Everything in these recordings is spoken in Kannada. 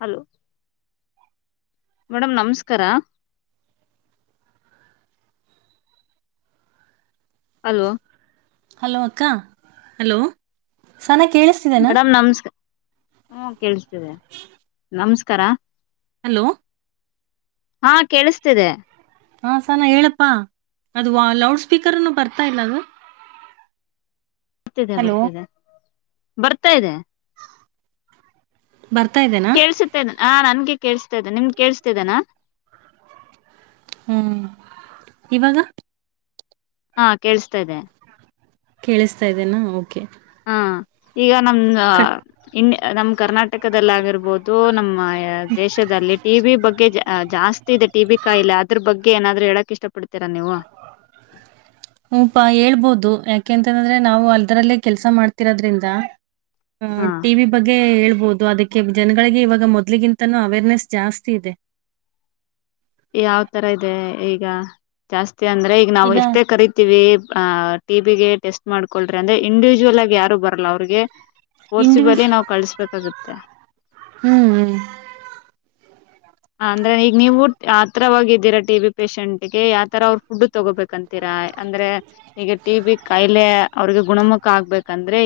ಹಲೋ ಮೇಡಂ ನಮಸ್ಕಾರ. ಹಲೋ ಹಲೋ ಅಕ್ಕಾ ಹಲೋ ಸ. ಮೇಡಮ್ ನಮಸ್ಕಾರ ಹು ಕೇಳ್ಸ್ತಿದೆ ನಮಸ್ಕಾರ ಹಲೋ ಹಾ ಕೇಳಿಸ್ತಿದೆ ಹಾ ಸನಾ ಹೇಳಪ್ಪಾ ಅದು ಲೌಡ್ ಸ್ಪೀಕರ್ನು ಬರ್ತಾ ಇಲ್ಲ ಅದು ಬರ್ತಿದೆ ಹಲೋ ಬರ್ತಿದೆ ಬರ್ತಾ ಇದೆ ಬರ್ತಾ ಇದೆನಾ ಕೇಳಳ್ಸುತ್ತೇನೆ ಆ ನನ್ಗೆ. ಕೇಸ್ತಾ ಇದ್ದನೆ ನಿಮ ಕೇಳಿಸ್ತಿದೆನಾ ಹೂ ಇವಾಗ. ಹಾ ಕೇಳ್ಸ್ತಾದೆ ಕೇಳಿಸ್ತಾ ಇದ್ದೇನಾ ಓಕೆ ಹ ಈಗ ನಮ ಕಟ್ ಇ ನಮ್ ಕರ್ನಾಟಕದಲ್ಲಿ ಆಗಿರಬಹುದು ನಮ್ಮ ದೇಶದಲ್ಲಿ ಟಿ ಬಿ ಬಗ್ಗೆ ಜಾಸ್ತಿ ಇದೆ ಟಿ ಬಿ ಕಾಯಿಲೆ ಅದ್ರ ಬಗ್ಗೆ ಏನಾದ್ರೂ ಹೇಳಕ್ ಇಷ್ಟಪಡ್. ಹಪಾ ಹೇಳ್ಬೋದು ಯಾಕ ಯಾಕೆಂತಂದ್ರೆ ನಾವು ಅಲ್ದರಲ್ಲೇ ಕೆಲ್ಸ ಮಾಡ್ತಿರೋದ್ರಿಂದ ಹಾ ಟಿವಿ ಬಗ್ಗೆ ಹೇಳ್ಬ ಬಹುದು ಅದಕ್ಕೆ ಜನಗಳಿಗೆ ಇವಾಗ ಮೊದ್ಲಿಗಿಂತೂ ಅವೇರ್ನೆಸ್ ಜಾಸ್ತಿ ಇದೆ ಯಾವ್ ತರ ಇದೆ ಈಗ ಜಾಸ್ತಿ ಅಂದ್ರೆ ಈಗ ನಾವು ಎಷ್ಟೇ ಕರಿತೀವಿ್ ಟಿಿಗೆ ಟೆಸ್ಟ್ ಮಾಡ್ಕೊ್ರಿ ಅಂದೆ ಇಂಡಿವಿಜುವಲ್ಗ ಯಾರ ಬರ ಅವ್ರಿಗೆ ತೋರ್ಸಿ ಇಂಡಿವಿಜ್ ಬಲಿ ನಾವ್ ಕಳಸ್ಬೇಕಾಗುತ್ತೆ ಹ್ಮ್ ಹ್ಮ್ ಅಂದ್ರೆ ಈಗ ನೀವು ಊ ಆತ್ರ ಹೋಗಿದ್ದೀರಾ ಟಿ ಬಿ ಪೇಷೆಂಟ್ ಹಗೆ ಯಾವ ತರ ಅವ್ರ ಫುಡ್ ತಗೋಬೇಕಂತೀರಾ ಅಂದ್ರೆ ಈಗ ಟಿ ಬಿ ಕಾಯಿಲೆ ಅವ್ರಿಗೆ ಗುಣಮುಖ ಆಗ್ಬೇಕಂದ್ರೆ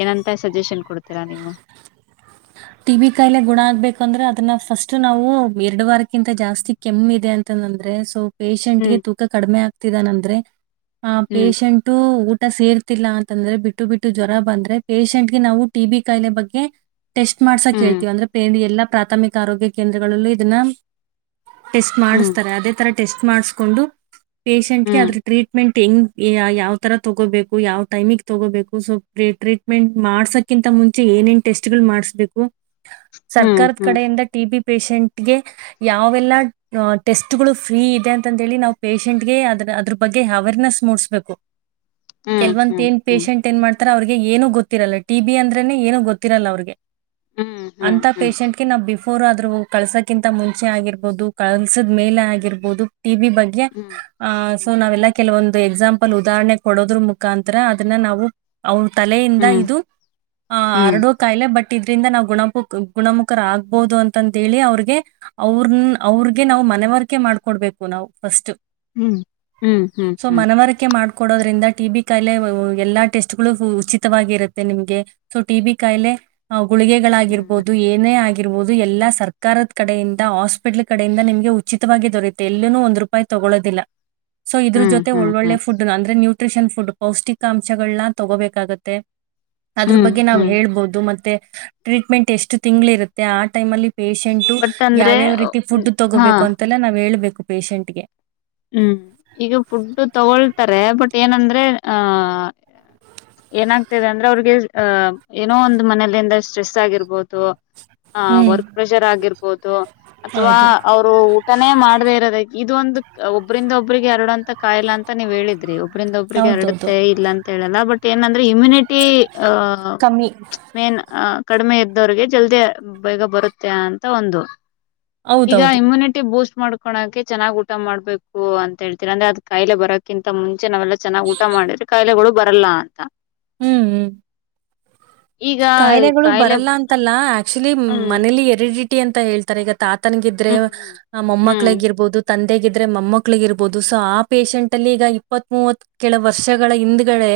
ಏನಂತ ಸಜೆಷನ್ ಕೊಡ್ತೀರಾ ನೀವು ಟ ಬಿಿ ಕಾಯಿಲೆ ಗುಣ ಆಗ್ಬೇಕುಂದ್ರೆ ಅದನ್ನ ಫಸ್ಟ್ ನಾವು ಎರಡು ವಾರಕ್ಕಿಂತ ಜಾಸ್ತಿ ಕೆಮ್ಮ ಇದೆ ಅಂತಂದಂದ್ರೆ ಸೊ ಪೇಶಷಂಟ್ ಗೆ ಹ್ಮ್ ತೂ ಕಡಿೆ ಆಗ್ ಆತಿದಾನಂದ್ರೆ [inaudible] ಹ ಹ್ಮ್ ಪೇಶಂಟು ಊ ಸೇರ್ತಿಲ್ಲ ಅಂತಂದ್ರೆ ಬಿಟ್ಟು ಬಿಟ್ಟು ಜ್ವರ ಬಂದ್ರೆ ಪೇೇಶಂಟ್ಗೆ ನಾವು ಟಿ ಬಿಿ ಕಾಯಿಲೆ ಬಗ್ಗೆ ಟೆಸ್ಟ್ ಮಾಡ್ಸಾ ಹ್ಮ್ ಕೇಳ್ತೀವ ಅಂದ್ರೆ ಪ ಎಲ್ಲಾ ಪ್ರಾಥಮಿಕ ಆರೋಗ್ಯ ಕೇಂದ್ರಗಳಲ್ಲೂ ಇದನ್ನ ಟೆಸ್ಟ್ ಮಾಡಿಸ್ತಾರೆ ಹ್ಮ್ ಅದೇ ತರ ಟೆಸ್ಟ್ ಮಾಡ್ಸ್ ಕೊಂಡು ಪೇಶಷೆಂಟ್ಗೆ ಅದ್ರ ಟ್ರೀಟ್ಮೆಂಟ್ ಹೆಂಗ್ ಯಾವ ತರ ತೊಗೋಬೇಕು ಯಾವ ಟೈಮಿಗೆ ತಗೋಬೇಕು ಸೊ ಟ್ರೀಟ್ಮೆಂಟ್ ಮಾಡ್ಸಕಿಂತ ಮುಂಚೆ ಏನೇನ್ ಟೆಸ್ಟ್ ಗಳು ಮಾಡ್ ಬೇಕು ಹ್ಮ್ ಸರ್ಕಾರದ ಹ್ಮ್ ಕಡೆಯಿಂದ ಟಿ ಬಿ ಪಷೆಂಟ್ಗೆ ಯಾವೆಲ್ಲ ಟೆಸ್ಟ್ಗಳು ಫ್ರೀ ಇದೆ ಅಂತಂತೇಳಿ ನಾವು ಪೇಶೆಂಟ್ಗೆ ಅದ್ರ ಅದ್ರ ಬಗ್ಗೆ ಅವೇರ್ನೆಸ್ ಮೂಡಿಸಬೇಕು ಹ್ಮ್ ಕೆಲ್ವಂತ ಹ್ಮ್ ಏನ್ ಹ್ಮ್ ಪೇಶಷೆಂಟ್ ಏನ್ ಮಾಡ್ತಾರ ಅವ್ರಿಗೆ ಏನೋ ಗೊತ್ತು ಗತ್ತಿರಲ್ಲ ಟಿ ಬಿ ಅಂದ್ರೇ ಏನು ಗೊತ್ತಿರಲ್ಲ ಅವ್ರಿಗೆ ಹ್ಮ್ ಹ್ಮ್ ಹ್ಮ್ ಅಂತ ಹ್ಮ್ ಪೇಶೆಂಟ್ಗೆ ನಾವು ಬಿಫೋರ್ ಆದ್ರ ಕಳ್ಸಕ್ಕೆ ಕಿಂತ ಮುಂಚೆ ಆಗಿರ್ಬೋುದು ಕಲ್ಸದ ಮೇಲೆ ಆಗಿರ್ಬೋದು ಟಿ ಬಿ ಬಗ್ಗೆ ಹ್ಮ್ ಆ ಸೊ ಹ್ಮ್ ನಾವೆಲ್ಲ ಕೆಲವೊಂದು ಎಕ್ಸಾಂಪ್ಲ್ ಲ್ಲಿ ಉದಾಹರಣೆ ಕೊಡೋದ್ರ ಮುಖಾಂತರ ಅದನ್ನ ನಾವು ಅವ ತಲೆಯಿಂದ ಹ್ಮ್ ಇದು ಹ ಹ್ಮ್ ಆರಡೋ ಕಾಯಿಲೆ ಬಟ್ ಇದ್ರಿಂದ ನಾ್ ಗುಣು ಗುಣಮುಖರ ಆಗ್ಬಹುದು ಅಂತಂತ ಹೇಳಿ ಅವ್ರಿಗೆ ಅವ್ರನ್ ಅವ್ರಗೆ ನಾ್ ಮನವರಿಕೆ ಮಾಡ್ಕೊಡ್ಬೇಕು ನಾವು ಫಸ್ಟ್ ಹ್ಮ್ ಹ್ಮ್ ಹ್ಮ್ ಸೊ ಹ್ಮ್ ಮನವರಿಕೆ ಮಾಡ್ಕೊಡೋದ್ರಿಂದ ಟಿ ಬಿ ಕಾಯಿಲೆ ಎಲ್ಲಾ ಟೆಸ್ಟ್ಗಳು ಉಚಿತವಾಗಿರುತ್ತೆ ನಿಮ್ಗೆ ಸೊ ಟಿ ಬಿ ಕಾಯಿಲೆ ಗುಳಿಗೆಗಳಾಗಿರ್ಬಹುದು ಏನೇ ಆ ುದು ಎಲ್ಲಾ ಸರ್ಕಾರದ ಕಡೆಯಿಂದ ಹಾಸ್ಪಿಟ್ಲ್ ಕಡೆಯಿಂದ ನಿಮ್ಗೆ ಉಚಿತವಾಗಿ ದೊರೆಯುತ್ತೆ ಎಲ್ಲೂ ಒಂದ್ ರೂಪಾಯಿ ತಗೊೊಳ್ಳೋದಿಲ್ಲ ಸೊ ಇದ್ರ ಹ್ಮ್ ಜೊತೆ ಹ್ಮ್ ಒಳ್ಳೆ ಹ್ಮ್ ಹ್ಮ್ ಫಡ್ ಅಂದ್ರೆ ನ್ಯೂ್ರಿಷನ್ಫಡ್ ಫುಡ್ ಪೌಷ್ಟಿಕಾಂಶಗಳನ್ನ ತಗೋಬೇಕಾಗತ್ತೆ ಅದ್ರ ಹ್ಮ್ ಬಗ್ಗೆ ನಾವವು ಹ್ಮ್ ಹೇಳ್ಬೋದು ಮತ್ತೆ ಟ್ರೀಟ್ಮೆಂಟ್ ಎಷ್ಟು ತಿಂಗಗಳು ಇರುತ್ತೆ ಆ ಟೈಮ್ ಅಲ್ಲಿ ಪೇಶೆಂಟ್ು ಬಟ್ ಅಂದ್ರೆ ಯಾವ್ಯಾವ ರೀತಿ ಫುಡ್ ಹಾ ತಗೋಬೇಕು ಅಂತೆಲ್ಲ ನಾವ್ ಹೇಳ್ಬೇಕು ಪೇಷೆಂಟ್ಗೆ ಹ್ಮ್ ಈಗ ಫುಡ್ ತಗೊಳ್ತಾರೆ ಬಟ್ ಏನಂದ್ರೆ ಆಹ ಏನಾಗ್ತಿದೆ ಅಂದ್ರೆ ಅವ್ರಿಗೆ ಅಹ ಏನೋ ಒಂದ ಮನೇಲಿಂದ ಸ್ಟ್ರೆಸ್ ಆಗಿರ್ಬೋದು. ಹ ಹ್ಮ್ ವರ್ಕ್ ಪ್ರೆಷರ್ ಆಗಿರ್ಬೋದು ಅಥವಾ ಹೌದು ಅವರು ಊಟನೇ ಮಾಡ್ದೇ ಇರೋದ. ಇ ಒಂದು. ಒಬ್ಬರಿಂದ ಒಬ್ಬ್ರಿಗೆ ಎರಡು ಅಂತ ಕಾಯಲಾ ಅಂತ ನೀವ್ ಹೇಳಿದ್ರಿ. ಒಬ್ಬ್ರಂದ ಒಬ್ಬ್ರಿಗೆ ಹೌದೌದು ಹರಡುತ್ತೆ ಇಲ್ಲ ಅಂತ ಹೇಳಲ್ಲ ಬಟ್. ಏನಂದ್ರೆ ಇಮ್ಯುನಿಟಿ. ಆ ಕಮ್ಮಿ ಮೇನ್. ಕಡಿಮೆ ಇದ್ದವ್ರಿಗೆ ಜಲ್ದಿ ಬೇಗ ಬರುತ್ತೆ ಅಂತ ಒಂದು. ಈಗ ಹೌದೌದು ಇಮ್ಯುನಿಟಿ ಬೂಸ್ಟ್. ಮಾಡ್ಕೋಳಕೆ ಚೆಾಗ್. ಊಟ ಮಾಡ್ಬೇಕು ಅಂತ ಹೇಳ್ತೀರ ಅಂದ್ರೆ ಅದ್ ಕಾಯಿಲೆ ಬರಕ್ಕಿಂತ ಮುಂಚೆ ನಾವೆಲ್ಲ ಚೆನ್ನ್ ಊಟ ಮಾಡಿದ್ರೆ ಕಾಯಿಲೆಗಳು ಬರಲ್ಲ ಅಂತ. ಹ್ಮ್ ಹ್ಮ್. ಈಗ ಕಾಯಿಲೆಗಳು ಕಾಯಿಲೆ ಬರಲ್ಲ ಅಂತಲ್ಲ. ಆಕ್ಚುಲಿ ಹ್ಮ್ ಮನೇಲಿ ಎರಡು. ಅಂತ ಹೇಳ್ತಾರೆ ಈಗ. ತಾತನಗ ಇದ್ರೆ ಹ್ಮ್ ಹ್ಮ್ ಮೊಮ್ಮಕ್ಕಳಗ ಇರ್ಬಹದು. ತಂದೆಗಿದ್ರೆ ಮೊಮ್ಮಕ್ಳಿಗ ಇರ್ಬಹದು ಸೊ ಆ ಪೇಶೆಂಟ್ ಅಲ್ಲಿ ಈಗ ಇಪ್ಪತ್ ಮೂವತ್ ಕೆಲ ವರ್ಷಗಳ ಹಿಂದಗಳೇ.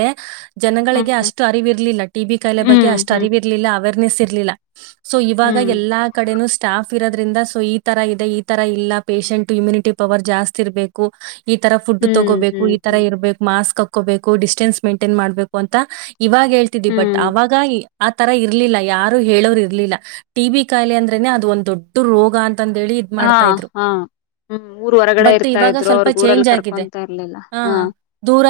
ಹ್ಮ್ ಜನಗಳಿಗೆ ಅಷ್ಟು ಅರಿವಿರ್ಲಿಲ್ಲ ಟಿ ಬಿಿ ಕಾಯಿಲೆ ಬಗ್ಗೆ. ಹ್ಮ್ ಅಷ್ಟ ಹ್ಮ್ ಅರಿವಿ ಇರಲಿಲ್ಲ ಅವರು. ನಿಸಸ್ ಇರ್ಲಿಲ್ಲ. ಸೊ ಇವಾಗ ಹ್ಮ್ ಎಲ್ಲಾ ಕಡೆನೂ. ಸ್ಟಾಫ್ ಇರೋದ್ರಿಂದ ಸೊ ಈ ತರ ಇದೆ ಈ ತರ ಇಲ್ಲ ಪೇಶೆಂಟ್ ಇಮ್ಯುನಿಟಿ ಪವರ್ ಜಾಸ್ತಿ ಇರ್ಬೇಕು. ಈ ತರ ಫುಡ್ ಹ್ಮ್ ತಗೋಬೇಕು ಈ ಹ್ಮ್ ತರ ಹ್ಮ್ ಇರ್ಬೇಕು ಮಾಸ್ಕ್ ಹ. ಹಕೋಬೇಕು ಡಿಸ್ಟೆನ್ಸ್ ಮೈಂಟೈನ್ ಮಾಡ್ಬೇಕು ಅಂತ. ಇವಾಗ ಹೇಳ್ತಿದಿ ಬಟ್ ಹ್ಮ್ ಆವಾಗ. ಆ ತರ ಇರ್ಲಿಲ್ಲ ಯಾರು ಹೇಳೋರು ಇರ್ಲಿಲ್ಲ ಟಿ ಬಿ ಕಾಯಿಲೆ ಅಂದ್ರೆನೆ ಅದು ಒಂದ್ ದೊಡ್ಡ ರೋಗ ಅಂತ. ಹಾ ಹಾ ಹ್ಮ್ ಊರ್ ಹೊರಗಡೆ ಬಟ್ ಇರ್ತಾ ಇವಾಗ ಇದ್ರು ಸ್ವಲ್ಪ ಅವ್ರಗ್ ಊರಲ್ಲಿ ಚೇಂಜ್ ಆಗಿದೆ. ಕರ್ಕೊಂತ ಇರ್ಲಿಲ್ಲ ಆ ಹಾ ದೂರ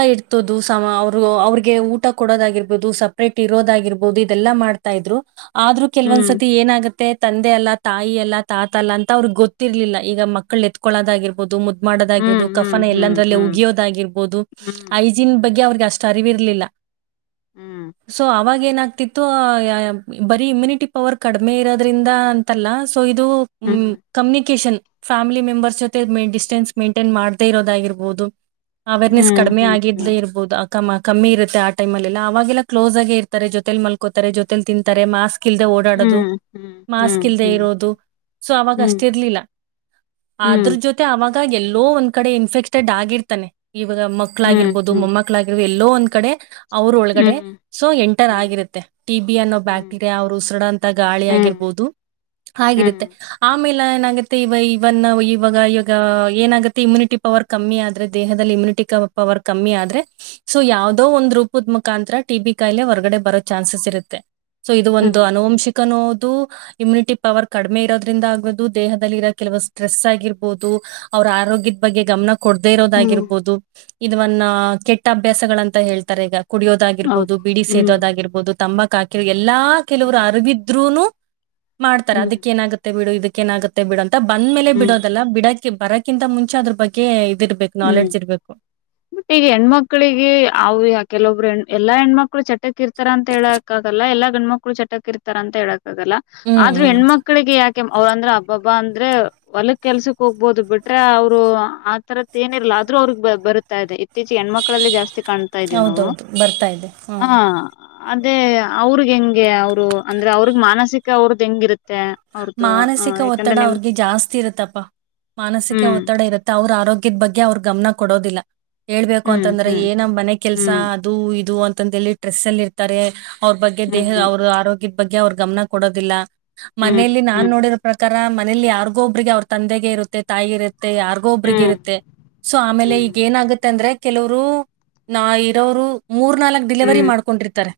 ಸಮ ಅವರು ಅವಿಗೆ ಊಟ ಕೊಡೋದಾಗಿರ್ಬೋದು ಸಪ್ರೇಟ್ ಇರೋದಾಗಿರ್ಬೋದು ಬಹದು ಇದೆಲ್ಲಾ ಮಾಡ್ತಾ ಇದ್ರು ಆದ್ರೂ ಹ್ಮ್ ಕೆಲವೊಂದ್ಸತಿ ಏನಾಗುತ್ತೆ ಮತ್ತೆ ತಂದೆ ಅಲ್ಲ ತಾಯಿ ಅಲ್ಲ ತಾತ ಅಲ್ಲ ಅಂತ ಅವ್ರಿಗೆ ಗೊತ್ತಿರ್ಲಿಲ್ಲ ಈಗ ಮಕ್ಕಳ ಎತ್ಕಳೋದಾಗಿರ್ಬೋದು ಮುದ್ದ [unintelligible] ಹ್ಮ್ ಮಾಡೋದಾಗಿರೋದು ಹ್ಮ್ ಕಫನ ಹ್ಮ್ ಎಲ್ಲಾಂದ್ರಲ್ಲಲ್ಲಿ ಹ್ಮ್ ಉಗಿಯೋದಾಗಿರ್ಬಹದು ಹ್ಮ್ ಐಜಿನ್ ಹ್ಮ್ ಬಗ್ಗೆ ಅವ್ರಿಗೆ ಅಷ್ಟ [unintelligible] ಅರಿವಿರಲಿಲ್ಲ ಹ್ಮ್ [unintelligible] ಸೊ ಅವಾಗ [unintelligible] ನ [unintelligible] ತ್ತು ಬರೀ ಇಮ್ಯುನಿಟಿ ಪವರ್ ಕಡಿಮೆ ಇರೋದ್ರಿಂದ ಅಂತಲ್ಲ [unintelligible] ಸೊ ಇದು ಹ್ಮ್ ಕಮ್ಯುನಿಕೇಶನ್ [unintelligible] ಫ್ಯಾಮಿಲಿ ಮೆಂಬರ್ಸ್ ಜೊತೆ ಡಿಸ್ಟೆನ್ಸ್ ಮೈಂಟೈನ್ ಮಾಡ್ದೇ ಇರೋದಾಗಿರ್ಬೋದು [unintelligible] ಅವೇರ್ನೆಸ್ ಕಡಿಮೆ ಆಗಿದಲೇ ಇರ್ಬಹದು ಕಮ್ಮ ಕಮ್ಮಿ ಇತ್ತೆ ಆ ಟೈಮ್ ಅಲ್ಲ ಅವಾಗೆಲ್ಲ ಕ್ಲೋಸ್ ಆಗಿ ಇರ್ತಾರೆ ಜೊತೆ [unintelligible] ಜೊಲ್ ಮಲ್ಕೋತಾರೆ ಜೊತೆಲ್ ತಿಂತಾರೆ ಮಾಸ್ಕ್ [unintelligible] ಲ್ದೆ ಓಡಾಡೋದು ಮಾಸ್ಕ್ ಇಲ್ದೆ ಇರೋದು ಸೊ ಅವಾಗ ಅಷ್ಟ ಇರ್ಲಿಲ್ಲ ಆದ್ರ ಜೊತೆ ಅವಾಗ [unintelligible] ಆ ಎಲ್ಲೋ ಒಂದ್ ಕಡೆ ಇನ್ಫೆಕ್ಟೆಡ್ ಆಗಿರ್ತಾನೆ [unintelligible] ಇವಾಗ ಮಕ್ಕಳ ಆಗಿರ್ಬಹದುಮ್ಮ ಮಕ್ಕಳಾಗಿರ್ಬೋದು ಎ [unintelligible] ಲ್ಲೋ ಒಂದ್ ಕಡೆ [unintelligible] ಅವರು ಒಳಗಡೆ ಸೊ ಎಂಟರ್ ಆಗಿರುತ್ತ [unintelligible] ಟಿ ಬಿ ಅನ್ನೋ ಬ್ಯಾಕ್ಟೀರಿಯಾ ಅವ್ರು ಉಸಡಂತ ಗಾಳಿ ಆಗಿರಬಹದು ಆರುತ್ತೆ [unintelligible] ಆಮೇಲೆ ಏನಾಗುತ್ತೆ ಇವ ಇವನ್ ಇವಾಗ ಇವಾಗ ಏನಾಗುತ್ತೆ ಇಮ್ಯುನಿಟಿ ಪವರ್ ಕಮ್ಮಿ ಆದ್ರೆ ದೇಹದಲ್ಲಿ ಇಮ್ಯುನಿಟಿ ಪವರ್ ಕಮ್ಮಿ ಆದ್ರೆ ಸೊ ಯಾವವುದೋ ಒಂದ್ ರೂಪದ ಮುಖಾಂತರ ಟಿ ಬಿ ಕಾಯಿಲೆ ಹೊರ್ಗಡೆ ಬರುತ್ತೆ [unintelligible] ಚಾನ್ಸಸ್ ಇರುತ್ತೆ [unintelligible] ಸೊ ಇದು ಒಂದು ಅನುವಂಶಿಕನೋದು [unintelligible] ಇಮ್ಯುನಿಟಿ ಪವರ್ ಕಡಿಮೆ ಇರೋದ್ರಿಂದ ಆಗಬಹುದು ದೇಹದಲ್ಲಿರೋ ಕೆಲವು ಸ್ಟ್ರೆಸ್ ಆಗಿರಬಹುದು ಅವ್ರ ಆರೋಗ್ಯದ ಬಗ್ಗೆ ಗಮನ [unintelligible] ಕೊಡದೇ ಇರೋದಾಗಿರ್ಬೋದು [unintelligible] ಇದವನ್ನ ಕೆಟ್ಟ ಅಭ್ಯಾಸಗಳಂತ ಹೇಳ್ತಾರೆ ಈಗ [unintelligible] ಕುಡಿಯೋದಾಗಿರ್ಬಹದು ಬಿಡಿ ಸೇದೋದಾಗಿರ್ಬಹದು [unintelligible] ತಂಬ ಕಾಕಿ [unintelligible] ಎಲ್ಲಾ ಕೆಲವರು ಅರಬಿದ್ರುನು [unintelligible] ಮಾಡ್ತಾರ ಅದಕ್ಕ ಏನಾಗುತ್ತೆ ಬಿೀಡು ಇದಕ್ಕೆ [unintelligible] ಕೆನಾಗತ್ತೆ ಬಿಡ [unintelligible] ಬಂದ್ ಮೇಲೆ ಬಿಡದಲ್ಲ ಬಿಡ [unintelligible] ಬರಕ್ಕಿಂತ ಮುಂಚೆ ಅದ್ರ ಬಗ್ಗೆ [unintelligible] ಹ್ಮ್, ನಾಲೆಡ್ಜ್ ಇರ್ಬೇಕು. ಮತ್ತೆ ಹೆಣ್ಮಕ್ಳಿಗೆ ಅವ್ ಯಾ ಕೆಲವ್ ಎಲ್ಲ ಹೆಣ್ಮಕ್ಳು ಚಟಕ್ ಇರ್ ತರ ಅಂತ್ ಹೇಳಕ್ಕಾಗಲ್ಲ ಎಲ್ಲ ಎಲ್ಲ ಹೆಣ್ಮಕ್ಳು ಚಟಕ್ ಇರ್ತರ ಅಂತ್ ಹೇಳಕ್ ಆಗಲ್ಲ ಹ್ಮ್ ಆದ್ರೆ ಹ್ಮ್ ಹೆಣ್ಮಕ್ಳಿಗೆ ಯಾಕ್ ಕೆ ಅವ್ರ್ ಅಂದ್ರೆ ಅಬ್ಬಬ್ಬ ಅಂದ್ರೆ ಹೊಲಕ್ ಕೆಲ್ಸಕ್ ಹೋಗ್ಬೋದು ಬಿಟ್ರೆ ಅವ್ರು ಆತರ ಏನಿರ್ಲ್ಲ ಆದ್ರೂ ಅವ್ರಗ್ ಬರುತ್ತ ಇದೆ ಇತ್ತೀಚ್ಗೆ ಹೆಣ್ಮಕ್ಳಲ್ಲೆ ಜಾಸ್ತಿ ಕಾಣ್ತಾ ಇದೀವಿ ನಾವು ಹೌದೌದು ಬರ್ತಾ ಇದೆ ಹ ಹ್ಮ್. ಅದೇ ಅವ್ರಿಗ್ ಎಂಗೆ ಅವ್ರು ಅಂದ್ರೆ ಅವ್ರಗ್ ಮಾನಸಿಕ ಅವ್ರದ್ ಹೆಂಗಿರುತ್ತೆ ಅವ್ರದು ಹ ಮಾನಸಿಕ ಒತ್ತಡ ಯಾಕಂದ್ರೆ ನಿಮ್ ಅವ್ರಿಗೆ ಜಾಸ್ತಿ ಇರುತ್ತಪ್ಪಾ ಮಾನಸಿಕ ಹ್ಮ್ ಒತ್ತಡ ಇರುತ್ತೆ ಅವ್ರ್ ಆರೋಗ್ಯ ಕ್ಕಿದ್ ಬಗ್ಗೆ ಅವ್ರ್ ಗಮ್ನ ಕೊಡೋದಿಲ್ಲ ಹೇಳ್ಬೇಕು ಹ್ಮ್ ಅಂತಂದ್ರೆ ಹ್ಮ್ ಏನ ಮನೆ ಕೆಲ್ಸ ಹ್ಮ್ ಅದು ಇದು ಅಂತ ಅಂತದ್ ಹೇಳಿ ಸ್ಟ್ರೆಸ್ ಅಲ್ ಇರ್ತರೆ ಅವ್ರ್ ಬಗ್ಗೆ ದೇಹ ಹ್ಮ್ ಅವ್ರು ಆರೋಗ್ಯದ್ ಬ ಬಗ್ಗೆ ಅವ್ರ್ ಗಮ್ನ ಕೊಡೋದಿಲ್ಲ ಹ್ಮ್ ಮನೇಲಿ ನಾನ್ ಹ್ಮ್ ನೋಡಿರೊ ಪ್ರಕಾರ ತರ ಮನೇಲಿ ಯಾರ್ಗೊ ಒಬ್ರಿಗೆ ಅವ್ರ್ ತಂದೆಗೆ ಇರುತ್ತೆ ತಾಯಿಗ್ ಇರುತ್ತೆ ಯಾರ್ಗೋ ಒಬ್ರಿಗ್ ಹ್ಮ್ ಇರುತ್ತೆ ಸೊ ಆಮೇಲೆ ಹ್ಮ್ ಹ್ಮ್ ಈಗ್ ಏನಾಗುತ್ತೆ ಅಂದ್ರೆ ಕೆಲುವ್ರು ನಾ ಇರೋರು ಮೂರ್ ನಾಲಕ್ ಡಿಲೆವರಿ ಹ್ಮ್ ಮಾಡ್ಕೊಂಡಿರ್ತಾರೆ,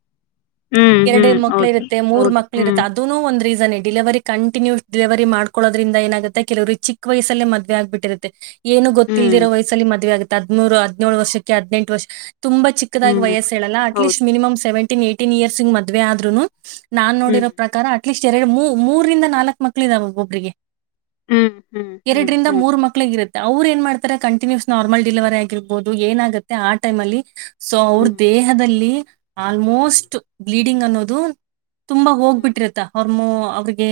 ಹ್ಮ್ ಎರ್ಡ್ ಹ್ಮ್ ಎರ್ಡ್ ಮಕ್ಳ್ ಹೌದು ಇರುತ್ತೆ, ಮೂರ್ ಹೌದು ಮಕ್ಳು ಹ್ಮ್ ಇರುತ್ತೆ ಅದುನು ಒಂದ್ ರಿಸನ್ [unintelligible] ಡಿಲೆವರಿ ಕಂಟಿನ್ಯೂಸ್ ಡಿಲೆವರಿ ಮಾಡ್ಕೊಳ್ಳೋದ್ರಿಂದ ಏನಾಗುತ್ತೆ ಕೆಲುವ್ರಿಗ್ ಚಿಕ್ ವಯಸ್ಸಲ್ಲೇ ಮದ್ವೆ ಆಗ್ಬಿಟ್ಟಿರುತ್ತೆ ಏನು ಹ್ಮ್ ಗೊತ್ತಿಲ್ದಿರೊ ವಯ್ಸಲ್ಲಿ ಮದ್ವೇ ಆಗುತ್ ಹದ್ಮೂರು ಹದ್ನೇಳು ವರ್ಷಕ್ಕೆ ಹದಿನೆಂಟು ವರ್ಷ ತುಂಬ ಚಿಕ್ದಾಗಿ ಹ್ಮ್ ವಯಸ್ ಹೇಳಲ್ಲ ಅಟ್ ಲೀಸ್ಟ್ ಹೌದು ಮಿನಿಮ್ ಸೆವೆನ್ ಟೀನ್ ಎಯ್ಟೀನ್ ಇಯರ್ಸ್ಗ್ ಮದ್ವೆ ಆದ್ರುನು ನಾನ್ ಹ್ಮ್ ನೋಡಿರೋ ಪ್ರಕಾರ ಅಟ್ಲಿಸ್ಟ್ ಎರಡ್ ಮೂ ಮೂರಿಂದ ನಾಲ್ಕ್ ಮಕ್ಳ್ ಇದಾವ ಒಬ್ಬೊಬ್ರಿಗೆ ಹ್ಮ್ ಹ್ಮ್ ಹ್ಮ್ ಎರಡ್ರಿಂದ ಹ್ಮ್ ಮೂರ್ ಮಕ್ಳಿಗ್ ಇರುತ್ತೆ ಅವ್ರ್ ಏನ್ ಮಾಡ್ತಾರೆ ಕಂಟಿನ್ಯೂಸ್ ನಾರ್ಮಲ್ ಡಿಲೆವರಿ ಆಗಿರ್ಬೋದು ಏನಾಗುತ್ತೆ ಆಟೈಮ್ ಅಲ್ಲಿ ಸೊ ಅವ್ರ್ ಹ್ಮ್ ದೇಹದಲ್ಲಿ ಹ್ಮ್ ಆಲ್ಮೋಸ್ಟ್ ಬ್ಲೀಡ್ ಡಿಂಗ್ ಅನ್ನೋದು ತುಂಬ ಹ್ಮ್ ಹ್ಮ್ ಹೋಗ್ಬಿಟ್ಟಿರುತ್ತಾ ಮೋ. ಅವ್ರಿಗೆ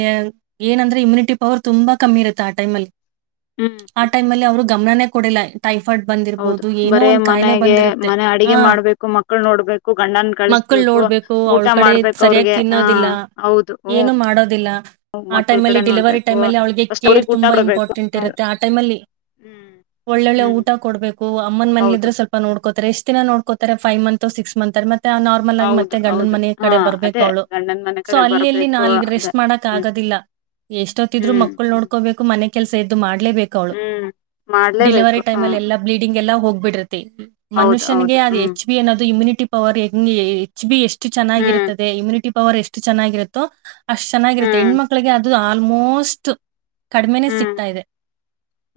ಏನಂದ್ರೆ ಇಮ್ಯುನಿಟಿ ಪವರ್ ತುಂಬಾ ಕಮ್ಮಿ ಇರುತ್ತೆ ಆ ಟೈಮ್ ಅಲ್ಲಿ. ಆ ಟೈಮ್ ಅಲ್ಲಿ ಹ್ಮ್ ಅವ್ರು ಗಮನನೇ. ಕೊ--ಡಲ ಹೌದು ಬರೇ ಮನೆಗೆ ಬಂದಿರುತ್ತೆ ಮನೆ ಆ ಅಡಿಗೆ ಮಾಡ್ಬೇಕು ಮಕ್ಳ ನೋಡ್ಬೇಕು ಗಂಡನ್ ಮಕ್ಕಳು ಕಳಸ್--ಕು ನೋಡ್ಬೇಕು ಊಟ ಅವಳ ಕಡೆ ಮಾಡ್ಬೇಕು ಸರಿಯಾಗಿ ಅವ್ರಿಗೆ ಹ ಹೌದು ಹ ಇಲ್ಲ. ಆ ಟೈಮಲ್ಲಿ ಡೆಲಿವರಿ ಟೈಮಲ್ಲಿ ಅವಿಗೆ ಫಸ್ಟ್ ಕೇರ್ ಅವ್ರಿಗೆ ಊಟ ತುಂಬಾ ಕೊಡ್ಬೇಕು ಇಂಪಾರ್ಟೆಂಟ್ ಹೌದು ಇರುತ್ತೆ ಆ ಟೈಮಲ್ಲಿ ಹ್ಮ್ ಒಳ್ಳೆ ಹ್ಮ್ ಊಟ ಕೊಡ್ಬೇಕು ಅಮ್ಮನ ಹೌದು ಮನಲಿದ್ರೆ ಸ್ವಲ್ಪ ನೋಡ್ ರೆ ಎಷ್ಟ ದಿನ ನೋಡ್ಕತಾರೆ ವ್ ಮಂತ್ ಸಿಕ್ ಮಂತ್ ಅ ಮತ್ತೆ ನಾರ್ಮಲ್ ಆಗಿ ಮತ್ತೆ ಹೌದು ಗಂಡನ ಹೌದು ಮನೆಯ ಹಾ ಕಡೆ ಬರ್ಬೇಕು ಅದೇ ಅವ್ಳು ಗಂಡನ್ ಮನೆ ಸೊ ಕಡೆ ಅಲ್ಲಿಲ್ಲಿ ಬರ್ಬೇಕು ನಾಲ್ ರೆಸ್ ಅದೇ ಹ್ಮ್ ಆಗೋದಿಲ್ಲ ಎಷ್ಟ ಹೊತ್ತಿದ್ರು ಹ್ಮ್ ಮಕ್ಕಳು ಹ್ಮ್ ನೋಡ್ಕೋಬೇಕು. ಅಲ್ ಸೇದು ಮಾಡ ಹ್ಮ್ ಮಾಡ್ಲೇಬೇಕು ಡೆ--ವರಿ ಹ ಎ ಹ ಬಿಡ್ರ. ಹೌದು ಮನುಷ್ಯನ್--ಗೆ ಹೌದು ಅದು ಹ್ಮ್ ಹೆಚ್ ಬಿ ಅನ್ನೋದು ಇಮ್ಯುನಿಟಿ ಪವರ್ ಎ ಹೆಚ್ ಬಿ ಎಷ್ಟು ಎಷ್ಟ ಹ್ಮ್ ಚೆ--ಗಿರುತ್ತದೆ ಇಮ್ಯುಟಿ ಪವರ್ ಎಷ್ಟು ಚೆನ್ನಾಗಿರುತ್ತೋ ಅಷ್ಟ ಚನ್ನಾಗಿರುತ್ತೆ ಹ್ಮ್ ಹೆಣ್ಮ ಮಕ್ಕಳಿಗೆದು ಅದು ಆಲ್ಮೋಸ್ಟ್ ಕಡಿಮೆನನೆ ಹ್ಮ್ ಸಿಗ್ತಾ ಇದೆ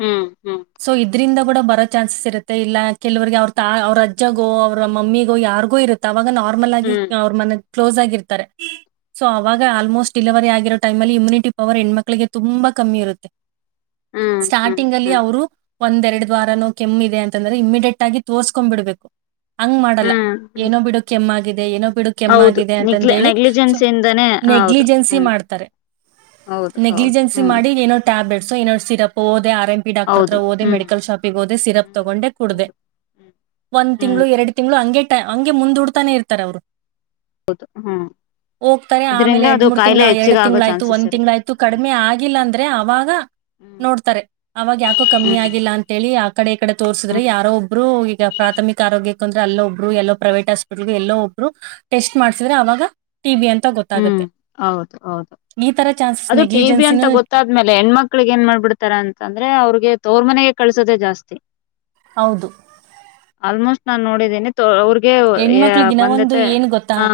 ಹ್ಮ್ ಹ್ಮ್ ಸೊ ಇದ್ರಂದ ಕೂಡ ಬರೋ ಚಾನ್ಸಸ್ ಇರುತ್ತೆ ಇಲ್ಲ ಕೆಲವರಿಗೆ ಅವ್ರ ತ ಅವ್ರ ಅಜ್ಜಗೋ ಅವರ ಮಮ್ಮಿಗೋ ಯಾರಿಗೂ ಇರುತ್ತ ಅವಾಗ ನಾರ್ಮಲ್ ಆಗಿ ಹ್ಮ್ ಅವ್ರ ಮನೆ ಕ್ಲೋಸ್ ಆಗಿರ್ತಾರೆ ಸೊ ಅವಾಗ ಆಲ್ಮೋಸ್ಟ್ ಡಿಲಿವರಿ ಆಗಿರೋ ಟೈಮ ಅಲ್ಲಿ ಇಮ್ಯುನಿ ಪವರ್ ಹೆಣ್ಮಕ್ಳಿಗೆ ತುಂಬಾ ಕಮ್ಮಿ ಇರುತ್ತೆ ಹ್ಮ್ ಹ್ಮ್ ಸ್ಟಾರ್ಟಿಂಗ್ ಅಲ್ಲಿ ಹ್ಮ್ ಅವರು ಒಂದ್ ಎರಡು ದ ವಾರಾನೋ ಕೆಮ್ಮ ಇದೆ ಅಂತಂದ್ರೆ ಇಮಿಡಿಯೇಟ್ ಆಗಿ ತೋರ್ಸ್ಕೊ್ ಬಿಡ್ಬೇಕು ಹಂಗ್ ಮಾಡಲ್ಲ ಹ್ಮ್ ಹ್ಮ್ ಏನೋ ಬಿಡು ಕೆಮ್ಮ ಆಗಿದೆ ಏನು ಹೌದು ನಿಗ್ಲಿ ನೆಗ್ಲಿಜೆನ್ಸ್ ಇಂದಾನೇ ಹೌದು ನೆಗ್ಲಿಜೆನ್ಸಿ ಹ್ಮ್ ಮಾಡ್ತಾರೆ ಹೌದು ಹೌದು ನೆಗ್ಲಿಜೆನ್ಸಿ ಹ್ಮ್ ಮಾಡಿ ಏನೋ ಟ್ಯಾಬ್ಲೆಟ್ ನಸೀರೋದೆೇ ಎಂ ಪಿ ಡಾಕ್ಟರ್ ಹತ್ರ ಹೌದು ಓದೆ ಹ್ಮ್ ಮೆಡಿಕಲ್ ಶಾಪಿಗೆ ಹೋದೆ ಸಿರಪ್ ಹ್ಮ್ ತಗೊಂಡೆ ಕುಡದೆ ಹೌದು ಹ್ಮ್ ಒಂದ್ ಹ್ಮ್ ತಿಂಗಳು ಎರಡು ತಿಂಗಳು ಹಂಗೆ ಹಂಗೆ ಮುಂದೂಡ್ತಾನೆ ಇರ್ತಾರೆ ಅವ್ರು ಹೌದು ಹ್ಮ ಇದ್ರಂದ ಅದು ತಿಂಗಳ ಕಾಯಿಲೆ ಎರಡ್ ಹೆಚ್ಚಿಗೆ ಆಗೋ ತಿಂಗಳು ಆಯ್ತು ಚಾನ್ಸಸ್ ಒಂದ್ ತಿಂಗ್ಗಳ ಇರುತ್ತೆ ಆಾಯ್ತು ಹೌದು ಕಡಿಮೆ ಆಗಿಲ್ಲ ಅಂದ್ರೆ ಅವಾಗ ಹ್ಮ್ ನೋಡ್ತಾರೆ ಅವಾಗ ಯಾಕೋ ಕಮ್ಮಿ ಹ್ಮ್ ಆಗಿಲ್ಲ ಅಂತೇಳಿ ಆ ಕಡೆ ಈ ಕಡೆ ತೋರ್ಸಿದ್ರೆ ಹ್ಮ್ ಯಾರೋ ಒಬ್ಬರು ಪ್ರಾಥಮಿಕ ಆರೋಗ್ಯಕ ಅಂದ್ರೆ ಅಲ್ಲ ಒಬ್ರು ಎಲ್ಲೋ ಪ್ರೈವೇಟ್ ಆಾಸ್ಪಿಟ್ಲ್ಗೆ ಎಲ್ಲೋ ಒಬ್ರು ಟೆಸ್ಟ್ ಮಾಡ್ಸಿದ್ರೆ ಅವಾಗ ಟಿ ಬಿ ಅಂತ ಹ್ಮ್ ಗೊತ್ತಾಗುತ್ತೆ ಹೌದು ಹೌದು ಈ ತರ ಚಾನ್ಸಸ್ ಅದು ಟಿ ಬಿ ಅಂತ ನೆಗ್ಲಿಜೆನ್ಸಿನೂ ಗೊತ್ತಾದ್ಮೇಲೆ ಹೆಣ್ಮಕ್ಳಿಗೆ ಏನ್ ಮಾಡ್ಬಿಡ್ತಾರ ಅಂತ ಅಂದ್ರೆ ಅವ್ರಿಗೆ ತೋ್ರ ಮನೆಗೆ ಕಳ್ಸೋದೆೇ ಜಾಸ್ತಿ ಹೌದು ಆಲ್ಮೋಸ್ಟ್ ನಾನ್ ನೋಡಿದ್ದೇನೆ ಅವ್ರ ಹೆಣ್ಮಕ್ಳಿಗಿನ ಒಂದು ಏನ್ ಗೊತ್ತಾ ಹ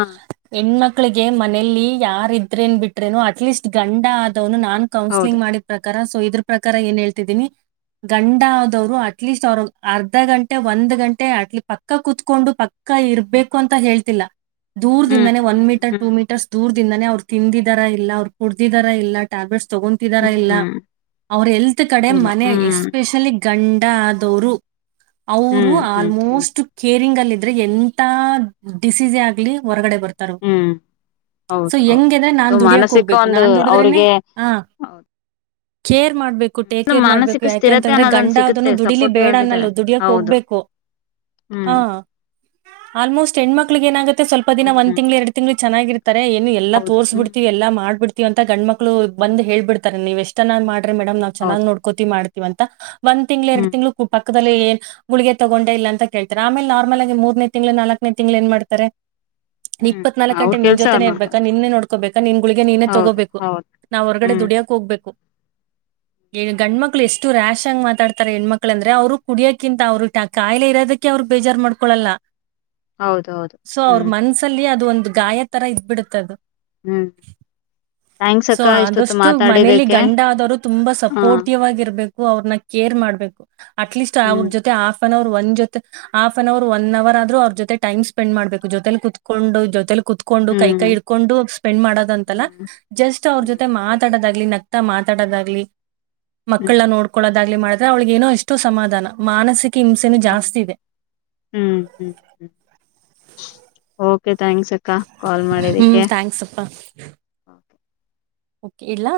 ಹೆಣ್ಮಕ್ಳಿಗೆ ಮನೆ ಮನ ಯಾರ ಇದ್ರೆನ್ ಬಿಟ್ರೇನು ಅಟ್ ಲೀಸ್ಟ್ ಗಂಡ ಆದ ನು ನಾನ್ ಹೌದು ಕೌನ್ಸಿಲಿಂಗ್ ಮಾಡಿದ ಪ್ರಕಾರ ಸೊ ಇದ್ರ ಪ್ರಕಾರ ಏನ್ ಹೇಳ್ತಿದೀನಿ ಗಂಡ ಆದವ್ರು ಅಟ್ಲೀಸ್ಟ್ ಅವರು ಅರ್ಧ ಗಂಟೆ ಒಂದ್ ಗಂಟೆ ಅಟ್ ಪಕ್ಕ ಕುೂತ್ಕೊಂಡು ಪಕ್ಕ ಅಕ್ಕ ಇರ್ಬೇಕು ಅಂತ ಹೇಳ್ತಿಲ್ಲ ಹ್ಮ್ ದೂರ್ದಿಂದಾನೇ ಒನ್ ಹ್ಮ್ ಮೀಟರ್ ಟೂ ಹ್ಮ್ ಮೀಟರ್ಸ್ ದೂರ್ದ ದಾನೇ ಅವ್ರು ತಿಂದಿದಾರ ಇಲ್ಲ ಅವ್ರು ಕುಡದಿದಾರ ಇಲ್ಲ ಟ್ಯಾಬ್ಲೆಟ್ಸ್ ತಗೊತಿದಾರ ಇಲ್ಲ ಹ್ಮ್ ಅವ್ರ ಎಲ್ತ್ ಕಡೆ ಇಲ್ಲ ಮನೆ ಹ್ಮ್ ಎಸ್ಪೆಷಲಿ ಗಂಡಾದರು ಅವರು ಹ್ಮ್ ಹ್ಮ್ ಹ್ಮ್ ಆಲ್ಮೋಸ್ಟ್ ಕೇರಿಂಗ್ ಅಲ್ಲಿ ಎಂತ ಡಿಸೀಸ ಆಗ್ಲಿ ಹೊರಗಡೆ ಬರ್ತಾರೋ ಹ್ಮ್ ಸೊ ಹೌದು ಹೌದು ಹೆಂಗಿದ್ರೆ ನಾನ್ ಅದು ದುಡಿಯಕ್ ಮಾನಸಿಕ ಹೋಗ್ಬೇಕು ಒಂದು ನಾನ್ ಅವ್ರಿಗೆ ಹೌದು ಕೆ ಮಾಡ್ಬೇಕು ಒಂದು ಟೇಕೆ ರ್ ಮಾಡ್ಬೇಕು ಮಾನಸಿಕ ಸ್ಥಿರತೆ ಯಾಕೆಂತಂದ್ರೆ ಅನ್ನೋದೊಂದು ಗಂಡ ಅದನು ಸಿಗುತ್ತೆ ದುಡೀಲಿ ಸಪೋರ್ಟಿವ್ ಬೇಡ ಅನ್ನಲ್ಲ ಆಗಿದ್ದಾರೆ ದುಡಿಯಕ್ ಹೌದು ಹೋಗ್ಬೇಕು ಹ ಹ್ಮ್ ಆಲ್ಮೋಸ್ಟ್ ಹೆಣ್ಮಕ್ಳಿಗೆ ಏನಾಗುತ್ತೆ ಸ್ವಲ್ಪ ದಿನ ಒಂದ್ ಹ್ಮ್ ತಿಂಗಳು ಎರ ತಿಂಗಳು ಚೆನ್ನಾಗಿ ಏನ್ ಎಲ್ಲ ಹೌದು ತೋರಿಸಿ ಹ್ಮ್ ಬಿಡ್ತವಿ ಎಲ್ಲಾ ಮಾಡ್ಬಿಡ್ತಿವಿ ಅಂತ ಗಂಡ ಮಕ್ಳು ಬಂದ ಹೇಳ್ಬಿಡ್ತಾರೆ ನೀವು ಎಷ್ಟನ್ನ ಮಾಡ ಮೇಡಮ್ ನವು ಚೆನ್ನ್ ಹೌದು ನೋಡ್ೋತಿ ಮಾಡ್ೀ ವಂತ ಒಂದ ತಿಂಗ್ಗಳು ಎರ ಹ್ಮ್ ತಿಂಗಗಳು ಪಕ್ಕದಲ್ಲಿ ಏನ್ ಗುಳಿಗೆ ತಗೊಂಡೇ ಇಲ್ಲ ಅಂತ ಕೇಳ್ತಾರೆ ಆಮೇಲೆ ನಾರ್ಮಲ್ ಆಗ ಮೂರನೇ ತಿಂಗಳು ನಾಲ್ಕನೇ ತಿಂಗಳು ಏನ್ ಮಾಡ್ತಾರೆ ಹ್ಮ್ ಇಪ್ಪತ್ ನಾಲ್ಕ ಅವ್ರ ಗಂಟೆ ನಿನ್ ಕೆಲ್ಸ ಅವ್ರ ಜೊತೆೇನೆ ನೋಡ್ಕ ಇರ್ಬೇಕಾ ನಿನ್ನೆ ನೋಡ್ ನಿನ್ಗಳುಗಳಿಗೆ ನೀನೇ ಹೌದು ತಗೋಬೇಕು ಹೌದು ನಾವ್ ಹೊರಗಡೆ ಹ್ಮ್ ದುಡಿಯಕ್ ಹೋಗ್ಬೇಕು ಗಂಡ ಮಕ್ಳು ಎಷ್ಟು ರಶ್ ಆಗಿ ಮಾತಾಡ್ತಾರೆ ಹೆಣ್ಮಕ್ಳ ಅಂದ್ರೆ ಅವರು ಕುಡಿಯಕಿಂತ ಅವ್ರರು ಕಾಯಿಲೆ ಇರೋದಕ್ಕೆ ಅವ್ರರು ಬೇಜಾರ್ ಮಾಡ್ಕಾರೆ ಹಕಳಲ್ಲ ಹೌದೌದು ಸೊ ಅವ್ರ ಹ್ಮ್ ಮನ್ಸಲ್ಲಿ ಅದು ಒಂದು ದು ಗಾಯ ತರ ಇದ್ ಬಿಡುತ್ತದು. ಹ್ಮ್ ಥ್ಯಾಂಕ್ಸ್ ಸೊ ಅಕ್ಕ ಇಷ್ಟೊತ್ತು ಆದಷ್ಟು ಮನೇಲಿ ಮಾತಾಡಿದಕ್ಕೆ ಗಂಡ ಆದವರು ತುಂಬಾ ಹ ಸಪೋರ್ಟಿವ್ ಆಗಿರ್ಬೇಕು. ಕು ಅವ್ರನ್ನ ಕೇರ್ ಮಾಡ್ಬೇಕು. ಆಟ್ಲಿಸ್ಟ್ ಆ ಹ್ಮ್ ಜತೆ ಆಫ್ ನವರು ಒಂಜೊತೆ ಆಫ ಫ್ನ್ ಅವರ್ ಒನ್ ಅವರ್ ಆದರು ಅವ್ರ ಜೊತೆ ಟೈಮ್ ಸ್ಪೆಂಡ್ ಮಾಡಬೇಕು ಜೊತೆಲಿ ಕುತ್ಕೊಂಡು ಜೊತೆಲಿ ಕುತ್ಕೊಂಡು ಕೈ ಕೈ ಹ್ಮ್ ಇಡ್ಕೊಂಡು ಸ್ಪೆಂಡ್ ಮಾಡೋದ ಅಂತಲ್ಲ ಹ್ಮ್ ಜಸ್ಟ್ ಅವ್ರ ಜೊತೆ ಹ್ಮ್ ಮಾತಾಡೋದಾಗ್ಲಿ ನ ಮತ್ತಾ ಮಾತಾಡೋದಾಗ್ಲಿ ಮಕ್ಕಳ ಹ್ಮ್ ನೋಡ್ಕೊಳದಾಗ್ಲಿ ಮಾಡ್ ಅವಳಿಗ್ ಏನೋ ಎಷ್ಟೋ ಸಮಧಾನ ಮಾನಸಿಕ ಸ್ಕಿಮ್ಸ್ ನು ಜಾಸ್ತಿ ಓಕೆ ಇದೆ. ಹ್ಮ್ ಹ್ಮ ಹ್ಮ ಓಕೆ ಥಾಂಕ್ಸ್ ಹ್ಮ್ ಥಾಂಕ್ಸ್ ಅಪ್ಪ. ಕೆ ಇಡ್ಲಾ?